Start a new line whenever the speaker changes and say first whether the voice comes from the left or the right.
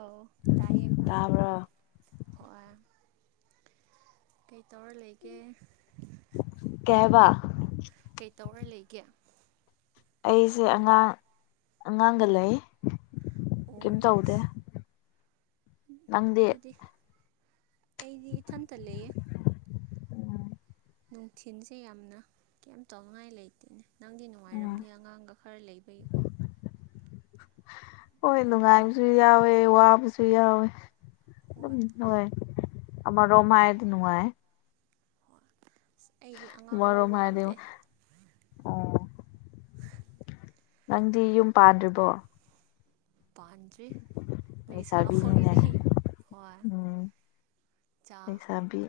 right: ꯑꯧ ꯇꯥꯏ ꯍ
left: ꯇꯥꯕ꯭ꯔꯣ
right: ꯍꯣꯏ ꯀꯩ ꯇꯧꯔ ꯂꯩꯒꯦ
left: ꯀꯋꯥ
right: ꯀꯩ ꯇꯧꯔ ꯂꯩꯒꯦ
left: ꯑꯩꯁꯦ ꯑꯉꯥꯡ ꯑꯉꯥꯡꯒ ꯂꯩ
right: ꯎꯝ
left: ꯅꯪꯗꯦ
right: ꯑꯩꯗꯤ ꯏꯊꯟꯇ ꯂꯩꯌꯦ ꯅꯨꯡꯊꯤꯟꯁꯦ ꯌꯥꯝꯅ ꯀꯩꯝ ꯇꯧꯅꯤꯡꯉꯥꯏ ꯂꯩꯇꯦꯅꯦ ꯅꯪꯗꯤ
left: ꯎꯝ
right: ꯅꯨꯡꯉꯥꯏꯔꯝꯅꯤ ꯑꯉꯥꯡꯒ ꯈꯔ ꯂꯩꯕꯒꯤꯀꯣ
left: ꯍꯣꯏ ꯅꯨꯡꯉꯥꯏꯕꯁꯨ ꯌꯥꯎꯋꯦ ꯋꯥꯕꯁꯨ ꯌꯥꯎꯋꯦ
right: ꯍꯣꯏ
left: ꯅꯅꯨꯡ ꯑꯃ ꯔꯃꯥꯏꯠ ꯅꯅꯨꯡꯉꯥꯏ
right: ꯍ ꯑꯁ ꯑꯩꯗꯤ ꯑꯉꯥꯡ
left: ꯑꯃꯔꯣꯝ
right: ꯂꯧꯕ
left: ꯍꯥꯏꯔꯗꯤ
right: ꯉꯝꯗꯦ
left: ꯑꯣ ꯅꯪꯗꯤ ꯌꯨꯝ ꯄꯥꯔ
right: ꯄ ꯂꯩꯁꯥ
left: ꯂꯩꯁꯥꯕꯤꯅꯤꯅꯦ
right: ꯍꯣꯏꯔꯤ ꯍꯣꯏ ꯆꯥ
left: ꯇꯕꯤ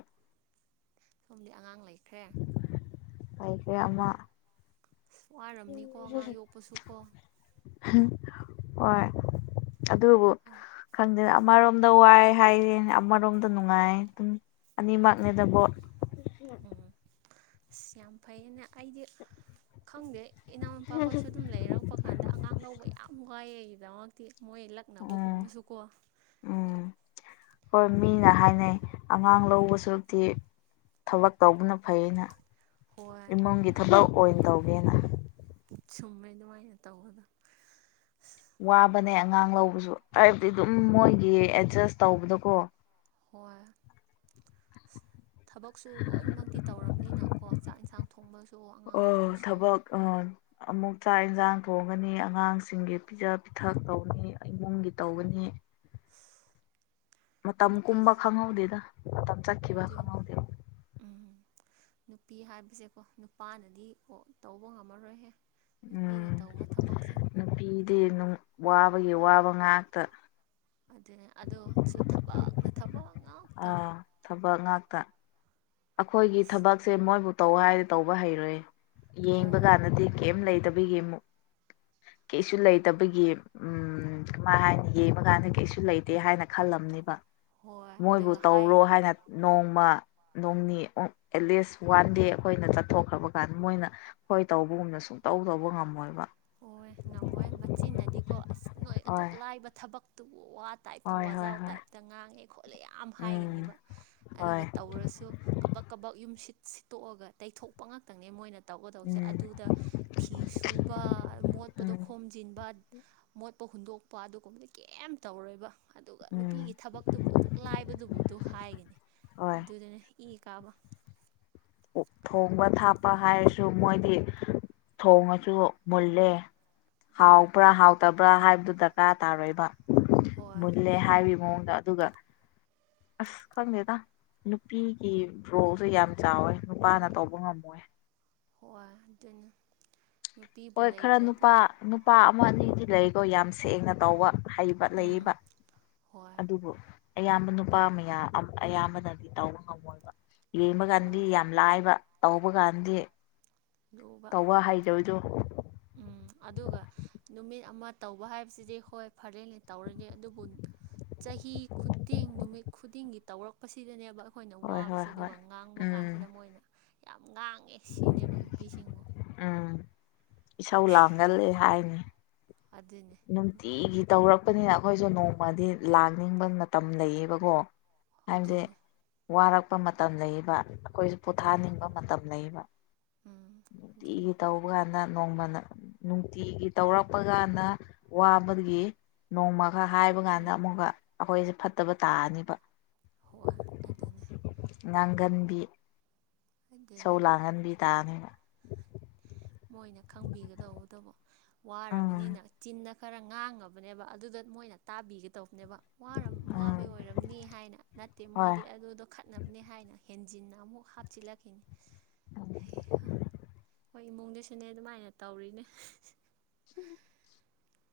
right: ꯁꯣꯝꯗꯤ ꯑꯉꯥꯡ ꯂꯩꯈ꯭ꯔꯦ
left: ꯉꯥꯏꯈ ꯑꯃ
right: ꯋꯥꯔꯝꯅꯤꯀꯣ ꯑꯉꯥꯡ ꯌꯣꯛꯄꯁꯨ ꯀꯣ
left: ꯑꯣꯏ ꯑꯗꯨꯕꯨ ꯈꯪꯗꯦꯅ ꯑꯃꯔꯣꯝꯗ ꯋꯥꯏ ꯍꯥꯏꯔꯤ ꯑꯃꯔꯣꯝꯗ ꯅꯨꯡꯉꯥꯏ ꯑꯗꯨꯝ ꯑꯅꯤꯃꯛꯅꯦꯗꯕꯣꯠ
right: ꯎꯝ ꯑꯁ ꯌꯥꯝ ꯐꯩꯅꯦ ꯑꯩꯗꯤ ꯈꯪꯗꯦ ꯏꯅꯥꯎꯅꯨꯄꯥꯈꯣꯏꯁꯨ ꯑꯗꯨꯝ ꯂꯩꯔꯛꯄ ꯀꯥꯟꯗ ꯑꯉꯥꯡ ꯂꯧꯕ ꯌꯥꯝ ꯋꯥꯏꯑꯒꯤꯗꯃꯛꯇꯤ ꯃꯣꯏ ꯂꯛ ꯅꯅꯕ
left: ꯎꯝ
right: ꯀꯨꯝꯕꯁꯨꯀꯣ
left: ꯎꯝ ꯍꯣꯏ ꯃꯤꯅ ꯍꯥꯏꯅꯩ ꯑꯉꯥꯡ ꯂꯧꯕ ꯁꯛꯇꯤ ꯊꯕꯛ ꯇꯧꯕꯅ ꯐꯩꯩꯅ
right: ꯍꯣꯏ
left: ꯏꯃꯨꯡꯒꯤ ꯊꯕꯛ ꯑꯣꯏꯅ ꯇꯧꯒꯦꯅ
right: ꯁꯨꯝꯃꯦꯩ ꯑꯗꯨꯃꯥꯏꯅ ꯇꯧꯕꯗꯣ
left: ꯋꯥꯕꯅꯦ ꯑꯉꯥꯡ ꯂꯧꯕꯁꯨ ꯍꯥꯏꯕꯗꯤ ꯑꯗꯨꯝ ꯃꯣꯏꯒꯤ ꯑꯦꯠꯖꯁ ꯇꯧꯕꯗꯀꯣ
right: ꯍꯣꯏ ꯑ ꯊꯕꯛꯁꯨ ꯂꯣꯏꯅꯃꯛꯇꯤ ꯇꯧꯔꯕꯝꯅꯤꯅꯀꯣ ꯆꯥꯛ ꯏꯟꯁꯥꯡ ꯊꯣꯡꯕꯁꯨ ꯑꯉꯥꯡ
left: ꯑꯣ
right: ꯂꯧꯕꯁꯨ
left: ꯊꯕꯛ ꯑ ꯑꯃꯨꯛ ꯆꯥꯛ ꯌꯦꯟꯁꯥꯡ ꯊꯣꯡꯒꯅꯤ ꯑꯉꯥꯡꯁꯤꯡꯒꯤ ꯄꯤꯖ ꯄꯤꯊꯛ ꯇꯧꯅꯤ ꯏꯃꯨꯡꯒꯤ ꯇꯧꯒꯅꯤ
right: [inaudible]
left: ꯃꯇꯝ
right: ꯅꯨꯄꯤ
left: ꯀꯨꯝꯕ ꯈꯪꯍꯧꯗꯦꯗ ꯃꯇꯝ ꯆꯠꯈꯤꯕ
right: ꯑꯗꯨꯅꯤ
left: ꯈꯪꯍꯧꯗꯦꯗ
right: ꯎꯝ ꯅꯨꯄꯤ ꯍꯥꯏꯕꯁꯦꯀꯣ ꯅꯨꯄꯥꯅꯗꯤ ꯇꯧꯕ ꯉꯝꯃꯔꯣꯏꯍꯦ ꯅꯨꯄꯤꯅ
left: ꯎꯝ
right: ꯇꯧꯕ ꯊꯕꯛꯁꯦ
left: ꯅꯨꯄꯤꯗꯤ ꯋꯥꯕꯒꯤ ꯋꯥꯕ ꯉꯥꯛꯇ
right: ꯑꯗꯨꯅꯦ ꯑꯗꯨꯁꯨ ꯊꯕꯛꯅ ꯊꯕꯛ ꯉ
left: ꯑꯥ ꯊꯕꯛ ꯉꯥꯛꯇ ꯑꯩꯈꯣꯏꯒꯤ ꯊꯕꯛꯁꯦ ꯃꯣꯏꯕꯨ ꯇꯧ ꯍꯥꯏꯔꯗꯤ ꯇꯧꯕ ꯍꯩꯔꯣꯏ ꯌꯦꯡꯕ
right: ꯑꯣ
left: ꯀꯥꯟꯗꯗꯤ ꯀꯩꯝ ꯂꯩꯇꯕꯒꯤꯛ ꯀꯩꯁꯨ ꯂꯩꯇꯕꯒꯤ ꯎꯝ ꯀꯃꯥꯏ ꯍꯥꯏꯅ ꯌꯦꯡꯕ ꯀꯥꯟꯗ ꯀꯩꯁꯨ ꯂꯩꯇꯦ ꯍꯥꯏꯅ ꯈꯜꯂꯝꯅꯦꯕ
right: ꯍꯣꯏ
left: ꯃꯣꯏꯕꯨ
right: ꯑꯗꯨꯒ ꯍꯥꯏ
left: ꯇꯧꯔꯣ ꯍꯥꯏꯅ ꯅꯣꯡꯃ ꯅꯣꯡꯅꯤ ꯑꯦꯠꯂꯤꯁ ꯋꯥꯟ ꯗꯦ ꯑꯩꯈꯣꯏꯅ ꯆꯠꯊꯣꯛꯈ꯭ꯔꯕ ꯀꯥꯟꯗ ꯃꯣꯏꯅ ꯍꯣꯏ ꯇꯧꯕꯒꯨꯝꯅ ꯁꯨꯡꯇꯧ ꯇꯧꯕ ꯉꯝꯃꯣꯏꯕ
right: ꯍꯣꯏ ꯉꯝꯃꯣꯏ ꯃꯆꯤꯟꯅꯗꯤꯀꯣ ꯑꯁ ꯅꯣꯏ ꯑꯗꯨꯛ
left: ꯍꯣꯏ
right: ꯂꯥꯏꯕ ꯊꯕꯛꯇꯨꯕꯨ ꯋꯥꯠ ꯇꯥꯏꯞꯇ
left: ꯍꯣꯏ ꯍꯣꯏ
right: ꯋꯥꯖꯥꯎ
left: ꯍꯣꯏ
right: ꯇꯥꯏꯞꯇ ꯉꯥꯡꯉꯦ ꯈꯣꯠꯂꯦ ꯌꯥꯝ ꯍꯥꯏꯒꯅꯦꯕ ꯑꯗꯨꯒ
left: ꯍꯣꯏ
right: ꯇꯧꯔꯁꯨ ꯀꯕꯛ ꯀꯕꯛ ꯌꯨꯝ ꯁꯤꯠ ꯁꯤꯠꯇꯣꯛꯑꯒ ꯇꯩꯊꯣꯛꯄ ꯉꯥꯛꯇꯅꯦ ꯃꯣꯏꯅ ꯇꯧꯒꯗꯧꯕꯁꯦ
left: ꯎꯝ
right: ꯑꯗꯨꯗ ꯐꯤꯁꯨ ꯃꯣꯠꯄꯗꯣ
left: ꯎꯝ
right: ꯈꯣꯝꯖꯤꯟꯕ ꯃꯣꯠꯄ ꯍꯨꯟꯗꯣꯛꯄ ꯑꯗꯨꯒꯨꯝꯕꯗ ꯀꯩꯝ ꯇꯧꯔꯣꯏꯕ ꯑꯗꯨꯒ ꯅꯨꯄꯤꯒꯤ
left: ꯎꯝ
right: ꯊꯕꯛꯇꯨꯕꯨ ꯑꯗꯨꯛ ꯂꯥꯏꯕꯗꯨꯕꯨ ꯑꯗꯨ ꯍꯥꯏꯒꯅꯤ
left: ꯍꯣꯏ
right: ꯑꯗꯨꯗꯨꯅ ꯏ ꯀꯥꯕ
left: ꯊꯣꯡꯕ ꯊꯥꯛꯞꯄ ꯍꯥꯏꯔꯁꯨ ꯃꯣꯏꯗꯤ ꯊꯣꯡꯉꯁꯨ ꯃꯜꯂꯦ
right: ꯎꯝ
left: ꯍꯥꯎꯕ꯭ꯔꯥ ꯍꯥꯎꯇꯕ꯭ꯔꯥ ꯍꯥꯏꯕꯗꯨ ꯗꯔꯀꯥꯔ ꯇꯥꯔꯣꯏꯕ
right: ꯍꯣꯏ
left: ꯃꯨꯜꯂꯦ ꯍꯥꯏꯋ ꯃꯑꯣꯡꯗ ꯑꯗꯨꯒ ꯑꯁ ꯈꯪꯗꯦꯗ ꯅꯨꯄꯤꯒꯤ ꯔꯣꯜꯁꯨ ꯌꯥꯝ ꯆꯥꯎꯋꯦ ꯅꯨꯄꯥꯅ ꯇꯧꯕ ꯉꯝꯃꯣꯏ
right: ꯍꯣꯏꯣꯏ ꯑꯗꯨꯅ ꯅꯨꯄꯤꯕꯨ
left: ꯍꯣꯏ ꯈꯔ
right: ꯂꯩꯇ꯭ꯔꯗꯤ
left: ꯅꯨꯄꯥ ꯅꯨꯨꯄꯥ ꯑꯃ ꯑꯅꯤꯗꯤ ꯂꯩꯀꯣ ꯌꯥꯝ ꯁꯦꯡꯅ ꯇꯧꯕ ꯍꯩꯕ
right: ꯎꯝ
left: ꯂꯩꯕ
right: ꯍꯣꯏ
left: ꯑꯗꯨꯕꯨ ꯑꯌꯥꯝꯕ ꯅꯨꯄꯥ ꯃꯌꯥꯝ ꯑꯌꯥꯝꯕꯅꯗꯤ ꯇꯧꯕ ꯉꯝꯃꯣꯏꯕ ꯌꯦꯡꯕ
right: ꯍꯣꯏ
left: ꯀꯥꯟꯗꯤ ꯌꯥꯝ ꯌꯥꯝ ꯂꯥꯏꯕ ꯇꯧꯕ ꯀꯥꯟꯗꯤ
right: ꯌꯣꯕ
left: ꯇꯧꯕ ꯍꯩꯖꯕꯗꯣ
right: ꯎꯝ ꯑꯗꯨꯒ ꯅꯨꯃꯤꯠ ꯑꯃ ꯇꯧꯕ ꯍꯥꯏꯕꯁꯤꯗꯤ ꯍꯣꯏ ꯐꯔꯦꯅꯦ ꯇꯧꯔꯒꯦ ꯑꯗꯨꯕꯨ ꯆꯍꯤ ꯈꯨꯗꯤꯡ ꯅꯨꯃꯤꯠ ꯈꯨꯗꯤꯡꯒꯤ ꯇꯧꯔꯛꯄꯁꯤꯗꯅꯦꯕ ꯑꯩꯈꯣꯏꯅ
left: ꯍꯣꯏ
right: ꯋꯥꯕꯁꯦ
left: ꯍꯣꯏ ꯍꯣꯏ
right: ꯑꯗꯨꯒ ꯉꯥꯡꯕ
left: ꯎꯝ
right: ꯀꯥꯟꯁꯤꯗ ꯃꯣꯏꯅ ꯌꯥꯝ ꯉꯥꯡꯉꯦ ꯁꯤꯅꯦꯕ ꯅꯨꯄꯤꯁꯤꯡꯕꯨ
left: ꯎꯝ ꯏꯁꯧ ꯂꯥꯡꯒꯂ ꯍꯥꯏꯅꯤ
right: ꯑꯗꯨꯅꯦ
left: ꯅꯨꯡꯇꯤꯒꯤ ꯇꯧꯔꯛꯄꯅꯤꯅ ꯑꯩꯈꯣꯏꯁꯨ ꯅꯣꯡꯃꯗꯤ ꯂꯥꯡꯅꯤꯡꯕ ꯃꯇꯝ ꯂꯩꯌꯦꯕꯀꯣ ꯍꯥꯏꯕꯗꯤ
right: ꯑꯗꯨꯅꯦ
left: ꯋꯥꯔꯛꯄ ꯃꯇꯝ ꯂꯩꯕ ꯑꯩꯈꯣꯏ
right: ꯍꯣꯏ
left: ꯄꯣꯊꯥꯅꯤꯡꯕ ꯃꯇꯝ ꯂꯩꯕ
right: ꯎꯝ ꯑꯗꯨꯅꯤ
left: ꯅꯨꯡꯇꯤꯒꯤ ꯇꯧ ꯇ ꯀꯥꯟꯗ ꯅꯣꯡꯃ ꯅꯨꯡꯇꯤꯒꯤ ꯇꯧꯔꯛꯄ ꯀꯥꯟꯗ ꯋꯥꯕꯒꯤ ꯅꯣꯡꯃ ꯈꯔ ꯍꯥꯏꯕ ꯀꯥꯟꯗ
right: ꯎꯝ
left: ꯑꯃꯨꯛꯀ ꯑꯩꯈꯣꯏꯁꯦ ꯐꯠꯇꯕ ꯇꯥꯔꯅꯤꯕ
right: ꯍꯣꯏ ꯑꯗꯨꯅꯤ
left: ꯉꯥꯡꯒꯟꯕꯤ
right: ꯑꯗꯨꯅꯤ
left: ꯄꯧ ꯂꯒꯅꯕꯤ ꯇꯅ
right: ꯃꯣꯏꯅ ꯈꯪꯕꯤꯒꯗꯧꯕꯇꯕꯣ
left: ꯎꯝ
right: ꯋꯥꯔꯕꯅꯤꯅ ꯆꯤꯟꯅ ꯈꯔ ꯉꯥꯡꯉꯕꯅꯦꯕ ꯑꯗꯨꯗ ꯃꯣꯏꯅ ꯇꯥꯕꯤꯒꯗꯧꯕꯅꯦꯕ
left: ꯎꯝ
right: ꯋꯥꯕ ꯑꯣꯏꯔꯝꯅꯤ ꯍꯥꯏꯅ ꯅꯠꯇꯦ
left: ꯍꯣꯏ
right: ꯃꯣꯏꯗꯤ ꯑꯗꯨꯗꯣ ꯆꯠꯅꯕꯅꯦ ꯍꯥꯏꯅ ꯍꯦꯟꯖꯤꯟꯅ ꯑꯃꯨꯛ ꯍꯥꯞꯆꯤꯜꯂꯛꯈꯤꯅꯤ ꯍꯣꯏ ꯏꯃꯨꯡꯗ ꯁꯤꯅꯦ ꯑꯗꯨꯃꯥꯏꯅ ꯇꯧꯔꯤꯅꯦ
left: ꯎꯝ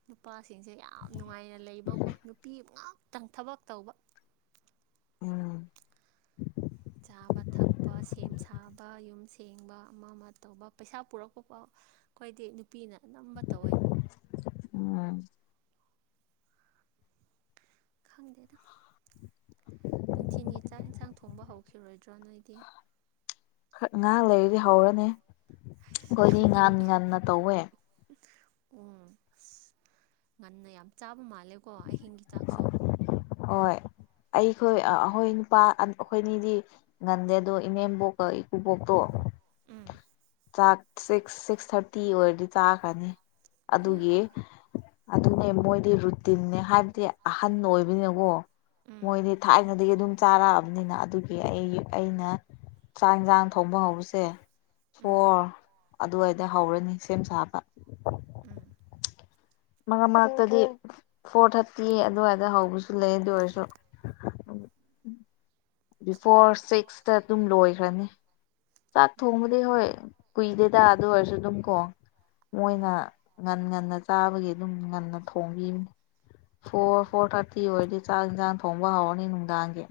right: ꯅꯨꯄꯥꯁꯤꯡꯁꯦ ꯌꯥꯝ ꯅꯨꯡꯉꯥꯏꯅ ꯂꯩꯕꯀꯣ ꯅꯨꯄꯤ ꯉꯥꯛꯇꯪ ꯊꯕꯛ ꯇꯧꯕ
left: ꯎꯝ
right: ꯆꯥꯕ ꯊꯛꯄ ꯁꯦꯝ ꯁꯥꯕ ꯌꯨꯝ ꯁꯦꯡꯕ ꯑꯃ ꯑꯃ ꯇꯧꯕ ꯄꯩꯁꯥ ꯄꯨꯔꯛꯄꯥꯎ ꯑꯩꯈꯣꯏꯗꯤ ꯅꯨꯄꯤꯅ ꯑꯅꯝꯕ ꯇꯧꯋꯦ
left: ꯎꯝ
right: ꯈꯪꯗꯦꯅ ꯅꯨꯡꯊꯤꯤꯟꯒꯤ ꯆꯥꯛ ꯏꯟꯁꯥꯡ ꯊꯣꯡꯕ ꯍꯧꯈꯤꯔꯣꯏꯗ꯭ꯔꯣ ꯅꯣꯏꯗꯤ
left: ꯈꯔ ꯉꯍ ꯂꯩꯔꯗꯤ ꯍꯧꯔꯅꯤ ꯑꯩꯈꯣꯏꯗꯤ
right: ꯌꯥꯝ
left: ꯉꯥꯟ
right: ꯉꯜꯂꯦ
left: ꯉꯟꯅ ꯇꯧꯋꯦ
right: ꯎꯝ ꯑꯁ ꯉꯟꯅ ꯌꯥꯝ ꯆꯥꯕ ꯃꯥꯜꯂꯦꯀꯣ ꯑꯍꯤꯡꯒꯤ ꯆꯥꯛꯁꯨ
left: ꯍꯣꯏ ꯑꯩꯈꯣꯏ ꯑꯩꯈꯣꯏ ꯅꯨꯄꯥ ꯑꯩꯈꯣꯏ ꯑꯅꯤꯗꯤ ꯉꯟꯗꯦꯗꯣ ꯏꯅꯦꯝꯕꯣꯛꯀ ꯏꯀꯨꯕꯣꯛꯇꯣ
right: ꯎꯝ
left: ꯆꯥꯛ ꯁꯤꯛꯁ ꯁꯤꯛꯁ ꯊꯥꯔꯇꯤ ꯑꯣꯏꯔꯗꯤ ꯆꯥꯈ꯭ꯔꯅꯤ
right: ꯑꯌꯥ
left: ꯑꯗꯨꯒꯤ ꯑꯗꯨꯅꯦ ꯃꯣꯏꯗꯤ ꯔꯨꯇꯤꯟꯅꯦ ꯍꯥꯏꯕꯗꯤ ꯑꯍꯟ ꯑꯣꯏꯕꯅꯀꯣ ꯃꯣꯏꯗꯤ ꯊꯥꯏꯅꯗꯒꯤ ꯑꯗꯨꯝ ꯆꯥꯔꯛꯑꯕꯅꯤꯅ ꯑꯗꯨꯒꯤ ꯑꯩ ꯑꯩꯅ ꯆꯥꯛ ꯌꯦꯟꯁꯥꯡ ꯊꯣꯡꯕ ꯍꯧꯕꯁꯦ ꯐꯣꯔ ꯑꯗꯨꯋꯥꯏꯗ ꯍꯧꯔꯅꯤ ꯁꯦꯝ ꯁꯥꯕ
right: ꯎꯝ
left: ꯃꯔꯉꯛ ꯃꯔꯛꯇꯗꯤ ꯐꯣꯔ ꯊꯥꯔꯇꯤ ꯑꯗꯨꯋꯥꯏꯗ ꯍꯧꯕꯁꯨ ꯂꯩ ꯑꯗꯨ ꯑꯣꯏꯔꯁꯨ ꯕꯤꯐꯣꯔ ꯁꯤꯛꯁꯇ ꯑꯗꯨꯝ ꯂꯣꯏꯈ꯭ꯔꯅꯤ ꯆꯥꯛ ꯊꯣꯡꯕꯗꯤ ꯍꯣꯏ ꯀꯨꯏꯗꯦꯗ ꯑꯗꯨ ꯑꯣꯏꯔꯁꯨ ꯑꯗꯨꯝ ꯀꯣ ꯃꯣꯏꯅ
right: ꯍꯣꯏ
left: ꯉꯟ ꯉꯟꯅ ꯆꯥꯕꯒꯤ ꯑꯗꯨꯝ ꯉꯟꯅ ꯊꯣꯡꯕꯤꯕꯅꯤ ꯐꯣꯔ
right: ꯍꯣꯏ
left: ꯐꯣꯔ ꯊꯥꯔꯇꯤ ꯁꯤꯤ ꯑꯣꯏꯔꯗꯤ ꯆꯥꯛ ꯏꯟꯁꯥꯡ ꯊꯣꯡꯕ ꯍꯧꯔꯅꯤ ꯅꯨꯡꯗꯥꯡꯒꯤ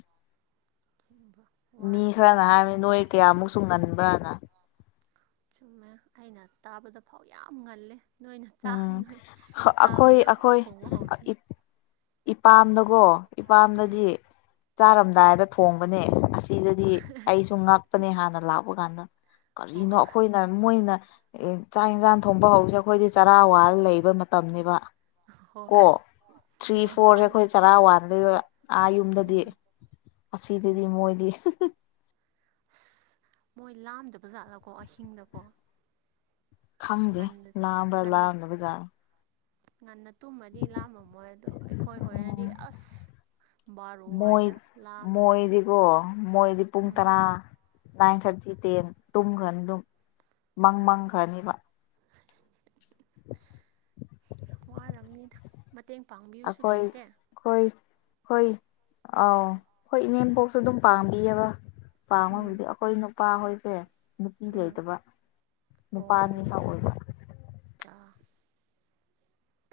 right: ꯁꯤꯤꯡꯕ
left: ꯃꯤ ꯈꯔꯅ ꯍꯥꯏꯕꯅꯤ ꯅꯣꯏ ꯀꯌꯥꯃꯨꯛꯁꯨ ꯉꯟꯕ꯭ꯔꯥꯅ
right: ꯆꯨꯝꯃꯦ ꯑꯩꯅ ꯇꯥꯕꯗ ꯐꯥꯎ ꯌꯥꯝ ꯉꯜꯂꯦ ꯅꯣꯏꯅ
left: ꯎꯝ
right: ꯅꯣꯏ ꯆꯥꯕꯗ ꯑꯩꯈꯣꯏ ꯊꯣꯡꯕ ꯍꯧꯗꯣꯏ
left: ꯏꯄꯥꯝꯗꯀꯣ
right: ꯎꯝ
left: ꯏꯄꯥꯝꯗꯗꯤ ꯆꯥꯔꯝꯗꯥꯏꯗ ꯊꯣꯡꯕꯅꯦ ꯑꯁꯤꯗꯗꯤ ꯑꯩꯁꯨ ꯉꯛꯄꯅꯦ ꯍꯥꯟꯅ ꯂꯥꯛꯄ ꯀꯥꯟꯗ
right: ꯑꯣ
left: ꯀꯔꯤꯅꯣ ꯑꯩꯈꯣꯏꯅ ꯃꯣꯏꯅ ꯆꯥꯛ ꯌꯦꯟꯁꯥꯡ ꯊꯣꯡꯕ ꯍꯧꯁꯦ ꯑꯩꯈꯣꯏꯗꯤ ꯆꯔꯥ ꯋꯥꯔ ꯂꯩꯕ ꯃꯇꯝꯅꯤꯕ
right: ꯍꯣꯏ
left: ꯀꯣ ꯊ꯭ꯔꯤ
right: ꯍꯣꯏ
left: ꯐꯣꯔꯁꯦ
right: ꯃꯥꯅꯦ
left: ꯑꯩꯈꯣꯏ ꯆꯔꯥ ꯋꯥꯟꯗꯩ ꯑꯥ ꯌꯨꯝꯗꯗꯤ
right: ꯎꯝ
left: ꯑꯁꯤꯗꯗꯤ ꯃꯣꯏꯗꯤ
right: ꯑꯁ ꯃꯣꯏ ꯂꯥꯝꯗꯕꯖꯥꯠꯂꯀꯣ ꯑꯍꯤꯡꯗꯀꯣ
left: ꯈꯪꯗꯦ
right: ꯉꯟꯅ
left: ꯂꯥꯛꯑꯝꯕ꯭ꯔꯥ
right: ꯉꯟꯅ
left: ꯂꯥꯑꯝꯗ ꯕꯖꯥꯔꯗ
right: ꯉꯟꯅ ꯇꯨꯝꯃꯗꯤ ꯂꯥꯝꯃꯝꯃꯣꯏ ꯑꯗ ꯑꯩꯈꯣꯏ ꯑꯣꯏꯔꯗꯤ ꯑꯁ ꯕꯥꯔꯣ ꯍꯥꯏꯗ ꯂꯥꯛꯑꯃꯅꯤ
left: ꯑꯣ ꯃꯣꯏꯗꯤ ꯄꯨꯡ ꯇꯔꯥ ꯅꯥꯏꯟ ꯊꯥꯔꯇꯤ ꯇꯦꯟ ꯇꯨꯝꯈ꯭ꯔꯅꯤ ꯑꯗꯨꯝ ꯃꯪ ꯃꯪꯈ꯭ꯔꯅꯤꯕ
right: ꯋꯥꯔꯝꯅꯤꯗ ꯃꯇꯦꯡ ꯄꯥꯡꯕꯤꯁꯨ ꯂꯩꯇꯦ
left: ꯍꯣꯏ ꯍꯣꯏ ꯑꯥꯎ ꯍꯣꯏ ꯏꯅꯦꯝꯄꯣꯛꯁꯨ ꯑꯗꯨꯝ ꯄꯥꯝꯕꯤꯑꯕ
right: ꯎꯝ
left: ꯄꯥꯝꯉꯕꯗꯤ ꯑꯩꯈꯣꯏ ꯅꯨꯄꯥꯍꯣꯏꯁꯦ ꯅꯨꯄꯤ
right: ꯎꯝ
left: ꯂꯩꯇꯕ ꯅꯨꯄꯥꯅꯤ
right: ꯑꯣ
left: ꯃ ꯑꯣꯏꯕ
right: ꯆꯥ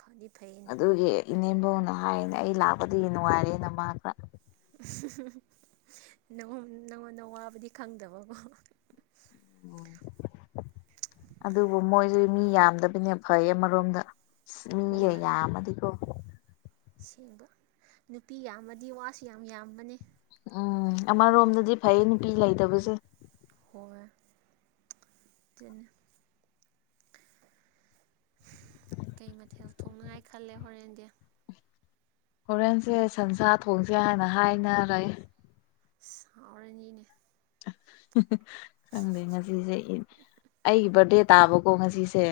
right: ꯐꯗꯤ ꯐꯩ
left: ꯑꯗꯨꯒꯤ ꯏꯅꯦꯝꯕꯣꯅ ꯍꯥꯏꯅꯦ ꯑꯩ ꯂꯥꯛꯄꯗꯤ ꯅꯨꯡꯉꯥꯏꯔꯦ ꯅ ꯃꯥ ꯈ
right: ꯅꯪꯉꯣꯟꯗ ꯋꯥꯕꯗꯤ ꯈꯪꯗꯕꯀꯣ
left: ꯎꯝ ꯑꯗꯨꯕꯨ ꯃꯣꯏꯁꯦ ꯃꯤ ꯌꯥꯝꯗꯕꯅꯦ ꯐꯩꯌꯦ ꯑꯃꯔꯣꯝꯗ ꯃꯤꯒ
right: ꯍꯣꯏ
left: ꯌꯥꯝꯃꯗꯤꯀꯣ
right: ꯁꯦꯡꯕ ꯅꯨꯄꯤ ꯌꯥꯝꯃꯗꯤ ꯋꯥꯁꯨ ꯌꯥꯝ ꯌꯥꯝꯕꯅꯤ
left: ꯎꯝ ꯑꯃꯔꯣꯝꯗꯗꯤ ꯐꯩ ꯅꯨꯄꯤ ꯂꯩꯇꯕꯁꯦ
right: ꯍꯣꯢ ꯑꯗꯨꯅꯦ ꯀꯩ ꯃꯊꯦꯜ ꯊꯣꯡꯅꯉꯥꯏ ꯈꯜꯂꯦ ꯍꯣꯔꯦꯟꯗꯤ
left: ꯍꯣꯔꯦꯟꯁꯦ ꯁꯟꯁꯥ ꯊꯣꯡꯁꯦ ꯍꯥꯏꯅ ꯍꯥꯏꯅꯔꯦ
right: ꯍꯥꯎꯔꯅꯤꯅꯦ
left: ꯈꯪꯗꯦ ꯉꯁꯤꯁꯦ ꯑꯩꯒꯤ ꯕꯥꯔꯗꯦ ꯇꯥꯕꯀꯣ ꯉꯁꯤꯁꯦ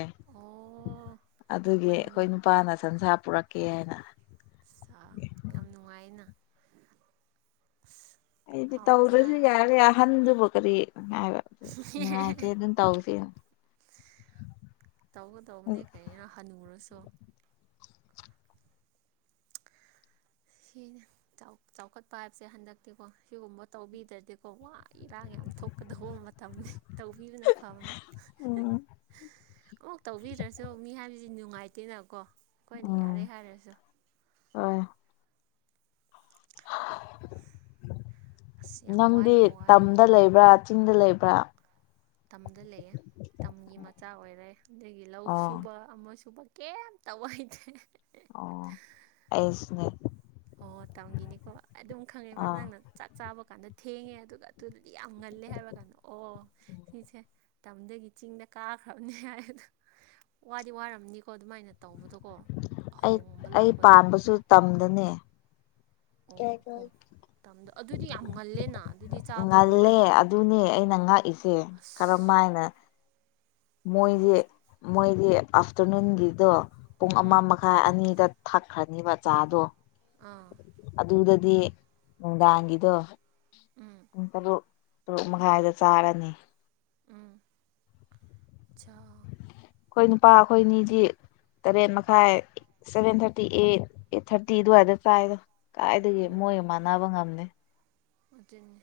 right: ꯑꯣ
left: ꯑꯗꯨꯒꯤ
right: ꯄꯣꯛꯄ
left: ꯑꯩꯈꯣꯏ
right: ꯅꯨꯃꯤꯠ
left: ꯅꯨꯄꯥꯅ ꯁꯟꯁꯥ ꯄꯨꯔꯛꯀꯦ ꯍꯥꯏꯅ
right: ꯑ ꯌꯥꯝ ꯅꯨꯡꯉꯥꯏꯅ ꯑꯁ
left: ꯑꯩꯗꯤ ꯇꯧꯗꯔꯁꯨ ꯌꯥꯔꯦ ꯑꯍꯟꯗꯨꯕꯨ ꯀꯔꯤ ꯍꯥꯏꯕ ꯅꯨꯡꯉꯥꯏꯇꯦ ꯑꯗꯨꯝ ꯇꯧꯁꯦ
right: ꯇꯧꯒꯗꯧꯕꯅꯦ ꯀꯩꯅꯣ ꯍꯟꯅꯨꯔꯁꯨ ꯁꯤꯅꯦ ꯆꯥꯎ ꯆꯥꯎꯈꯠꯄ ꯍꯥꯏꯕꯁꯦ ꯍꯟꯗꯛꯇꯤꯀꯣ ꯁꯤꯒꯨꯝꯕ ꯇꯧꯕꯤꯗ꯭ꯔꯗꯤꯀꯣ ꯋꯥ ꯏꯔꯥꯡ ꯌꯥꯝ ꯊꯣꯛꯀꯗꯧꯕ ꯃ ꯇꯧꯕꯤꯕꯅꯐꯕꯅ
left: ꯎꯝ
right: ꯑꯣ ꯇꯧꯕꯤꯗ꯭ꯔꯁꯨ ꯃꯤ ꯍꯥꯏꯗꯤ ꯅꯨꯡꯉꯥꯏꯇꯦꯅꯀꯣ ꯑꯩꯈꯣꯏꯅ ꯌꯥꯔꯦ ꯍꯥꯏꯔꯁꯨ
left: ꯍꯣꯏ
right: ꯑꯁ ꯌꯥꯝ
left: ꯅꯪꯗꯤ
right: ꯋꯥꯗꯤ ꯋꯥꯏ
left: ꯇꯝꯗ ꯂꯩꯕ꯭ꯔꯥ ꯆꯤꯡꯗ ꯂꯩꯕ꯭ꯔꯥ
right: ꯇꯝꯗ ꯂꯩꯌꯦ ꯇꯝꯒꯤ ꯃꯆꯥ ꯑꯣꯏꯔꯦ ꯑꯗꯒꯤ ꯂꯧ
left: ꯑꯣ
right: ꯁꯨꯕ ꯑꯃ ꯁꯨꯕ ꯀꯩꯝ ꯇꯧꯕ ꯍꯩꯇꯦ
left: ꯑꯣ ꯑꯩꯁꯨꯅꯦ
right: ꯍꯣꯏ ꯍꯣꯏ ꯇꯝꯒꯤꯅꯤꯀꯣ ꯑꯗꯨꯝ ꯈꯪꯉꯦꯕ
left: ꯑꯥ
right: ꯅꯪ ꯅ ꯆꯥꯛ ꯆꯥꯕ ꯀꯥꯟꯗ ꯊꯦꯡꯉꯦ ꯑꯗꯨꯒ ꯑꯗꯨꯗꯗꯤ ꯌꯥꯝ ꯉꯜꯂꯦ ꯍꯥꯏꯕ ꯀꯥꯟꯗ ꯑꯣ ꯁꯤꯁꯦ ꯇꯝꯗꯒꯤ ꯆꯤꯡꯗ ꯀꯥꯈ꯭ꯔꯕꯅꯤ ꯍꯥꯏꯑꯗꯣ ꯋꯥꯗꯤ ꯋꯥꯔꯝꯅꯤꯀꯣ ꯑꯗꯨꯃꯥꯏꯅ ꯇꯧꯕꯗꯣꯀꯣ
left: ꯑꯩ
right: ꯑꯍꯣꯡꯕ
left: ꯑꯩ
right: ꯂꯥꯛꯄꯗꯣ
left: ꯄꯥꯟꯕꯁꯨ ꯇꯝꯗꯅꯦ
right: ꯑꯣ ꯑꯣ ꯇꯝꯗꯣ ꯑꯗꯨꯗꯤ ꯌꯥꯝ ꯉꯜꯂꯦꯅ ꯑꯗꯨꯗꯤ ꯆꯥꯕ ꯅꯣꯏ
left: ꯉꯜꯂꯦ ꯑꯗꯨꯅꯦ ꯑꯩꯅ ꯉꯥꯛꯏꯁꯦ ꯀꯔꯝ ꯍꯥꯏꯅ
right: ꯑꯗꯨꯅꯦ
left: ꯃꯣꯏꯗꯤ ꯃꯣꯏꯗꯤ ꯑꯥꯐꯇꯔꯅꯨꯟꯒꯤꯗꯣ ꯄꯨꯡ ꯑꯃ
right: ꯎꯝ
left: ꯃꯈꯥꯏ ꯑꯅꯤꯗ ꯊꯛꯈ꯭ꯔꯅꯤꯕ ꯆꯥꯗꯣ
right: ꯑꯥ
left: ꯑꯗꯨꯗꯗꯤ ꯅꯨꯡꯗꯥꯡꯒꯤꯗꯣ
right: ꯎꯝ
left: ꯄꯨꯡ ꯇꯔꯨꯛ ꯇꯔꯨꯛ ꯃꯈꯥꯏꯗ ꯆꯥꯔꯅꯤ
right: ꯎꯝ ꯑꯆꯥꯎ
left: ꯑꯩꯈꯣꯏ ꯅꯨꯄꯥ ꯑꯩꯈꯣꯏꯅꯤꯗꯤ ꯇꯔꯦꯠ ꯃꯈꯥꯏ ꯁꯚꯦꯟ ꯊꯥꯔꯇꯤ ꯑꯦ ꯑꯩꯠ ꯊꯥꯔꯇꯤ ꯑꯗꯨꯋꯥꯏꯗ ꯆꯥꯏꯗꯣ ꯀꯥꯏꯗꯒꯤ
right: ꯑꯣ
left: ꯃꯣꯏꯒ ꯃꯥꯟꯅꯕ ꯉꯝꯅꯤ
right: ꯑꯗꯨꯅꯦ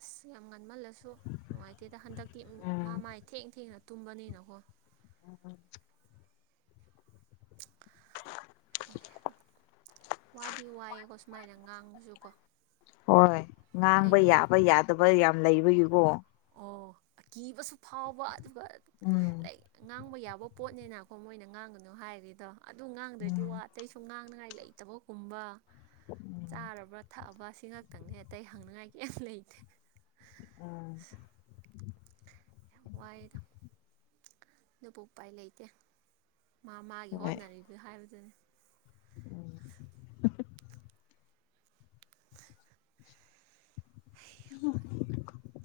right: ꯑꯁ ꯌꯥꯝ ꯉꯟꯃꯜꯂꯁ ꯑꯁꯨ ꯅꯨꯡꯉꯥꯏꯇꯦꯗ ꯍꯟꯗꯛꯇꯤ ꯃꯥ
left: ꯎꯝ
right: ꯃꯥꯥꯏ ꯊꯦꯡ ꯊꯦꯡꯅ ꯇꯨꯝꯕꯅꯤꯅꯀꯣ
left: ꯎ
right: ꯋꯥꯗꯤ ꯋꯥꯏꯑꯦꯀꯣ ꯁꯨꯃꯥꯏꯅ ꯉꯥꯛꯁꯨꯀꯣ
left: ꯍꯣꯏ ꯉꯥꯡꯕ ꯌꯥꯕ ꯌꯥꯗꯕ ꯌꯥꯝ ꯂꯩꯕꯒꯤꯀꯣ
right: ꯑꯣ ꯑꯀꯤꯕꯁꯨ ꯐꯥꯎꯕ ꯑꯗꯨꯒ
left: ꯎꯝ
right: ꯉꯥꯡꯕ ꯌꯥꯕ ꯄꯣꯠꯅꯦꯅ ꯑꯩꯈꯣ ꯃꯣꯏꯅ ꯉꯥꯡꯒꯅꯨ ꯍꯥꯏꯔꯦꯗꯣ ꯑꯗꯨ ꯉꯥꯡꯗ꯭ꯔꯗꯤ ꯋꯥ
left: ꯎꯝ
right: ꯑꯇꯩꯁꯨ ꯉꯥꯡꯅꯉꯥꯏ ꯂꯩꯇꯕ ꯀꯨꯝꯕ ꯆꯥꯔꯕ꯭ꯔꯥ ꯊꯛꯑꯕ ꯁꯤꯈꯥꯛꯛꯇꯪꯅꯦ ꯑꯇꯩ ꯍꯪꯅꯤꯡꯉꯥꯏ ꯀꯩꯝ ꯂꯩꯇꯦ
left: ꯎꯝ
right: ꯌꯥꯝ ꯋꯥꯏꯑꯦꯗ ꯑꯗꯨꯕꯨ ꯎꯄꯥꯏ ꯂꯩꯇꯦ ꯃꯥ ꯃꯥꯒꯤ ꯍꯣꯠꯅꯔꯤ ꯑꯗꯨ ꯍꯥꯏꯕꯗꯨꯅꯤ
left: ꯎꯝ ꯍꯝ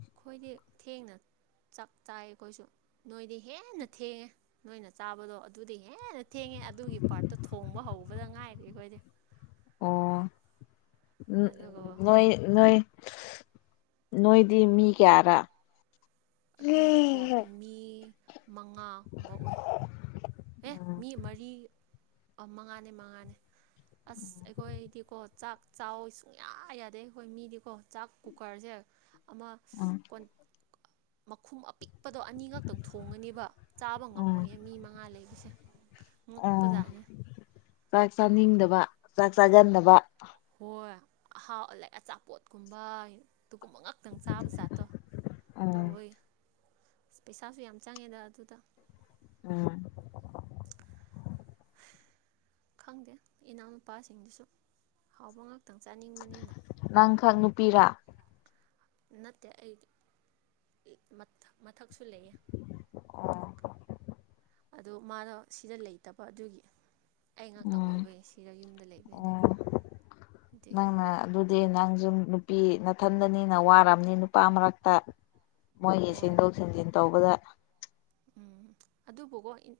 right: ꯑꯩꯈꯣꯏꯗꯤ ꯊꯦꯡꯅ ꯆꯥꯛ ꯆꯥꯏ ꯑꯩꯈꯣꯏꯁꯨ ꯅꯣꯏꯗꯤ ꯍꯦꯟꯅ ꯊꯦꯡꯉꯦ ꯅꯣꯏꯅ ꯆꯥꯕꯗꯣ ꯑꯗꯨꯗꯤ ꯍꯦꯟꯅ ꯊꯦꯡꯉꯦ ꯑꯗꯨꯒꯤ ꯄꯥꯔꯠꯇꯣ ꯊꯣꯡꯕ ꯍꯧꯕꯗ ꯉꯥꯏꯔꯦ ꯑꯩꯈꯣꯏꯗꯤ
left: ꯎꯝ
right: ꯑꯗꯨꯒ
left: ꯅꯣꯏ ꯅꯣꯏ ꯅꯣꯏꯗꯤ ꯃꯤ ꯀꯌꯥꯔꯥ
right: ꯑꯩꯈꯣꯏꯁꯦꯀꯣ ꯃꯤ ꯃꯉꯥꯒꯨꯝꯕ ꯎ ꯑꯦ
left: ꯎꯝ
right: ꯃꯤ ꯃꯔꯤ ꯃꯉꯥꯅꯦ ꯃꯉꯥꯅꯦ ꯑꯁ ꯑꯩꯈꯣꯏꯗꯤꯀꯣ ꯆꯥꯛ ꯆ ꯁꯨꯡꯌꯥ ꯌꯥꯗꯦ ꯑꯩꯈꯣꯏ ꯃꯤꯗꯤꯀꯣ ꯆꯥꯛ ꯀꯨꯀꯔꯁꯦ ꯑꯃ
left: ꯎꯝ
right: ꯀꯣꯟ ꯃꯈꯨꯝ ꯑꯄꯤꯛꯄꯗꯣ ꯑꯅꯤꯈꯛꯇꯪ ꯊꯣꯡꯉꯅꯦꯕ ꯆꯥꯕ
left: ꯎꯝ
right: ꯉꯝꯃꯣꯏꯌꯦ ꯃꯤ ꯃꯉꯥ ꯂꯩꯕꯁꯦ
left: ꯎꯝ
right: ꯉꯛꯄꯖꯥꯠꯅꯦ
left: ꯆꯥꯛ ꯆꯥꯅꯤꯡꯗꯕ ꯆꯥꯛ ꯆꯥꯒꯟꯗꯕ
right: ꯍꯣꯏ ꯑꯍꯥꯎ ꯑ ꯂꯥꯏꯛ ꯑꯆꯥꯄꯣꯠꯀꯨꯝꯕꯩ ꯑꯗꯨꯒꯨꯝꯕ ꯉꯛ ꯈꯤꯇꯪ ꯆꯥꯕ ꯖꯥꯠꯇꯣ
left: ꯎꯝ
right: ꯇꯧꯋꯤ ꯑ ꯄꯩꯁꯥꯁꯨ ꯌꯥꯝ ꯆꯪꯉꯦꯗ ꯑꯗꯨꯗ
left: ꯎꯝ
right: ꯈꯪꯗꯦ ꯏꯅꯥꯎꯅꯨꯄꯥꯁꯤꯡꯗꯨꯁꯨ ꯍꯥꯎꯕ ꯈꯤꯇꯪ ꯆꯥꯅꯤꯡꯕꯅꯤꯅ
left: ꯅꯪꯈꯛ ꯅꯨꯄꯤꯔꯥ
right: ꯅꯠꯇꯦ ꯑꯩꯗꯤ ꯃꯊ ꯃꯊꯛꯁꯨ ꯂꯩꯌꯦ
left: ꯑꯣ
right: ꯑꯗꯨ ꯃꯥꯗꯣ ꯁꯤꯗ ꯂꯩꯇꯕ ꯑꯗꯨꯒꯤ ꯑꯩ ꯉꯥꯛꯇꯪ
left: ꯎꯝ
right: ꯑꯣꯏꯕꯒꯤ ꯁꯤꯗ ꯌꯨꯝꯗ ꯂꯩꯕꯗꯤ
left: ꯑꯣ
right: ꯑꯗꯒꯤ
left: ꯅꯪꯅ ꯑꯗꯨꯗꯤ ꯅꯪꯁꯨ ꯅꯨꯄꯤ ꯅꯥꯊꯟꯗꯅꯤꯅ ꯋꯥꯔꯝꯅꯤ ꯅꯨꯄꯥ ꯃꯔꯛꯇ ꯃꯣꯏꯒꯤ
right: ꯍꯣꯏ
left: ꯁꯦꯡꯗꯣꯛ ꯁꯦꯡꯖꯤꯟ ꯇꯧꯕꯗ
right: ꯎꯝ ꯑꯗꯨꯕꯨꯀꯣ ꯏꯃꯥꯟ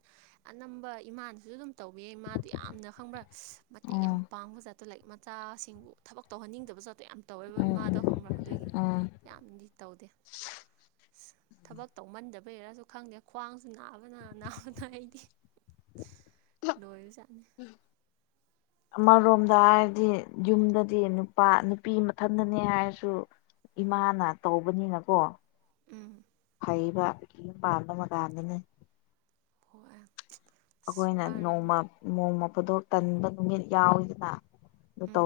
right: ꯑꯅꯝꯕ ꯏꯃꯥꯟꯁꯨ ꯑꯗꯨꯝ ꯇꯧꯕꯤ ꯃꯥꯗꯨ ꯌꯥꯝꯅ ꯈꯪꯕ꯭ꯔꯥ ꯃꯇꯦꯡ
left: ꯎꯝ
right: ꯌꯥꯝ ꯄꯥꯡꯕ ꯖꯥꯠ ꯑꯣ ꯂꯥꯏꯛ ꯃꯆꯥꯁꯤꯡꯕꯨ ꯊꯕꯛ ꯇꯧꯍꯟꯅꯤꯡꯗꯕ ꯖꯥꯠꯇꯣ ꯌꯥꯝ ꯇꯧꯋꯦꯕ
left: ꯎꯝ
right: ꯏꯃꯥꯗꯣ
left: ꯎꯝ
right: ꯈꯪꯕ꯭ꯔꯥ ꯑꯗꯨꯒꯤ
left: ꯎꯝ
right: ꯌꯥꯝꯗꯤ ꯇꯧꯗꯦ ꯑꯁ ꯊꯕꯛ ꯇꯧꯃꯟꯗꯕꯩꯔꯁꯨ ꯈꯪꯗꯦ ꯈ꯭ꯋꯥꯡꯁꯨ ꯅꯥꯕꯅ ꯅꯥꯕꯗ ꯑꯩꯗꯤ ꯂꯣꯏꯕꯖꯥꯠꯅꯤ
left: ꯑꯃꯔꯣꯝꯗ ꯍꯥꯏꯔꯗꯤ ꯌꯨꯝꯗꯗꯤ ꯅꯨꯄꯥ ꯅꯨꯄꯤ ꯃꯊꯟꯇꯅꯦ ꯍꯥꯏꯔꯁꯨ ꯏꯃꯥꯅ ꯇꯧꯕꯅꯤꯅꯀꯣ
right: ꯎꯝ
left: ꯂꯩꯕ ꯌꯨꯝ ꯄꯥꯟꯕ ꯀꯥꯟꯗꯅꯤ
right: ꯍꯣꯏ ꯑꯁ
left: ꯑꯩꯈꯣꯏꯅ
right: ꯋꯥꯔꯕꯅꯤ
left: ꯅꯣꯡꯃ ꯅꯣꯡꯃ ꯐꯥꯗꯣꯛ ꯇꯟꯕ ꯅꯨꯃꯤꯠ ꯌꯥꯎꯋꯗꯅ ꯑꯗꯨ ꯇꯧꯅꯤ
right: ꯎꯝ